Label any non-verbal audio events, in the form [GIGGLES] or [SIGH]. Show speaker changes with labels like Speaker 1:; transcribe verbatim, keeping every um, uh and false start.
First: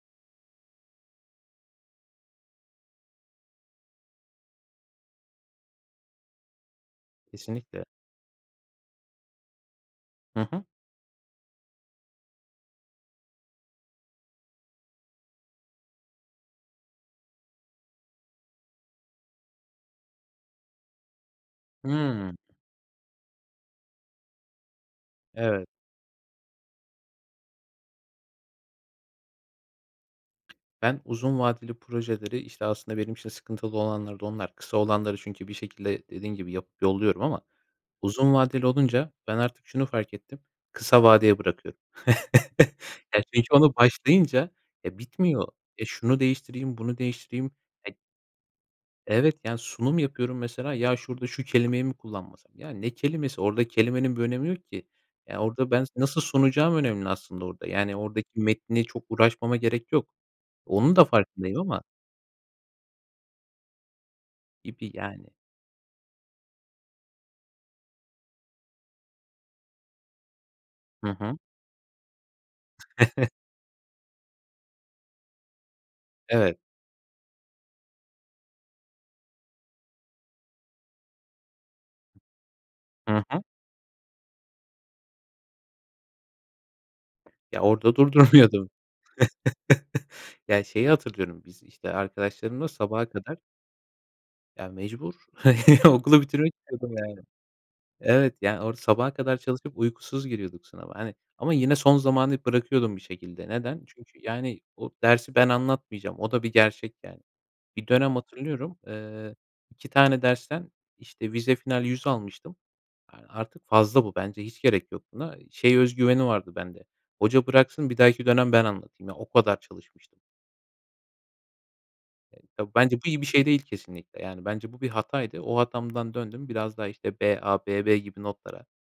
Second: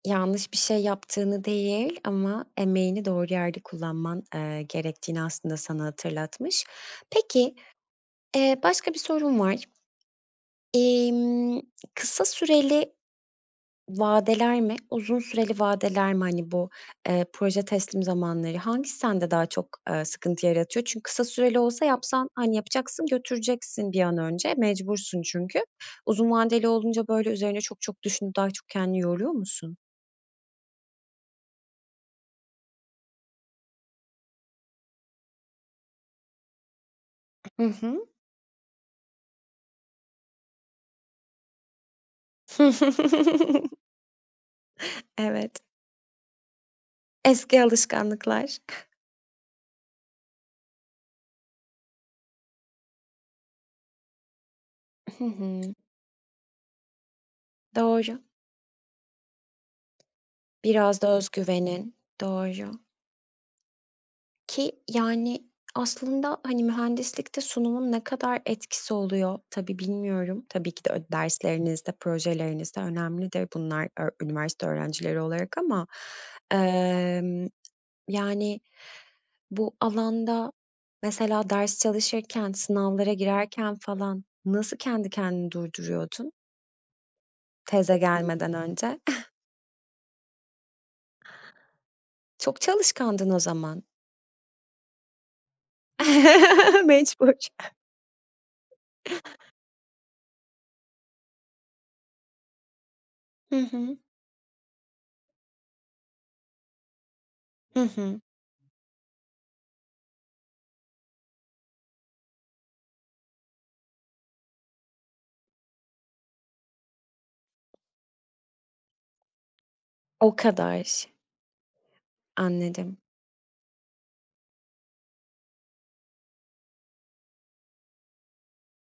Speaker 1: Yanlış bir şey yaptığını değil ama emeğini doğru yerde kullanman, eee, gerektiğini aslında sana hatırlatmış. Peki,
Speaker 2: Kesinlikle.
Speaker 1: eee, başka bir sorum var.
Speaker 2: Hı hı.
Speaker 1: İmm kısa süreli vadeler mi, uzun süreli vadeler mi, hani, bu, eee, proje teslim zamanları, hangisi sende daha çok, eee, sıkıntı yaratıyor? Çünkü kısa süreli olsa yapsan,
Speaker 2: Hı.
Speaker 1: hani, yapacaksın, götüreceksin bir an önce, mecbursun çünkü.
Speaker 2: Evet.
Speaker 1: Uzun vadeli olunca böyle üzerine çok çok düşünüp daha çok kendini yoruyor musun?
Speaker 2: Ben uzun vadeli projeleri, işte, aslında benim için sıkıntılı olanları da onlar kısa olanları çünkü bir şekilde dediğin gibi yapıp yolluyorum ama
Speaker 1: Hı hı.
Speaker 2: uzun vadeli olunca ben artık şunu fark ettim kısa vadeye bırakıyorum. [CHUCKLES] Ya, çünkü onu başlayınca, eee,
Speaker 1: [CHUCKLES]
Speaker 2: bitmiyor.
Speaker 1: Evet.
Speaker 2: Ya, şunu değiştireyim bunu değiştireyim.
Speaker 1: Eski
Speaker 2: Ya
Speaker 1: alışkanlıklar.
Speaker 2: Evet, yani, sunum yapıyorum mesela ya şurada şu kelimeyi mi kullanmasam? Ya ne kelimesi orada kelimenin bir önemi yok ki.
Speaker 1: Hı
Speaker 2: Ya
Speaker 1: hı.
Speaker 2: orada ben sa nasıl sunacağım önemli aslında orada, yani,
Speaker 1: Doğru.
Speaker 2: oradaki metni çok uğraşmama gerek yok. Onun
Speaker 1: Biraz
Speaker 2: da
Speaker 1: da
Speaker 2: farkındayım ama
Speaker 1: özgüvenin. Doğru. Ki
Speaker 2: Gibi, yani.
Speaker 1: yani aslında, hani, mühendislikte sunumun ne kadar etkisi oluyor? Tabii bilmiyorum. Tabii ki de öd
Speaker 2: Hı hı.
Speaker 1: derslerinizde, projelerinizde
Speaker 2: [CHUCKLES]
Speaker 1: önemlidir. Bunlar öğ üniversite öğrencileri olarak ama,
Speaker 2: Evet.
Speaker 1: emm, yani, bu alanda mesela ders çalışırken, sınavlara
Speaker 2: Hı hı.
Speaker 1: girerken falan nasıl kendi kendini durduruyordun?
Speaker 2: Ya orada
Speaker 1: Teze gelmeden
Speaker 2: durdurmuyordum.
Speaker 1: önce. [GIGGLES]
Speaker 2: [LAUGHS] Ya şeyi hatırlıyorum. Biz işte
Speaker 1: Çok
Speaker 2: arkadaşlarımla sabaha
Speaker 1: çalışkandın
Speaker 2: kadar
Speaker 1: o zaman.
Speaker 2: Ya, mecbur okulu bitirmek
Speaker 1: [LAUGHS]
Speaker 2: istiyordum, yani.
Speaker 1: Mecbur.
Speaker 2: Evet, yani, o sabaha kadar çalışıp uykusuz giriyorduk sınava, hani, ama yine son zamanı bırakıyordum bir şekilde.
Speaker 1: Hı
Speaker 2: Neden?
Speaker 1: hı.
Speaker 2: Çünkü, yani, o dersi ben anlatmayacağım o da bir gerçek, yani.
Speaker 1: Hı
Speaker 2: Bir dönem
Speaker 1: hı.
Speaker 2: hatırlıyorum, eee, iki tane dersten işte vize final yüz almıştım. Aaa, artık fazla bu bence hiç gerek yok buna. Şey özgüveni vardı bende hoca bıraksın bir dahaki dönem ben anlatayım ya o kadar çalışmıştım.
Speaker 1: O kadar.
Speaker 2: Eee, tabii
Speaker 1: Anladım.
Speaker 2: bence bu iyi bir şey değil kesinlikle. Yani, bence bu bir hataydı. O hatamdan döndüm biraz daha işte BA, BB gibi notlara.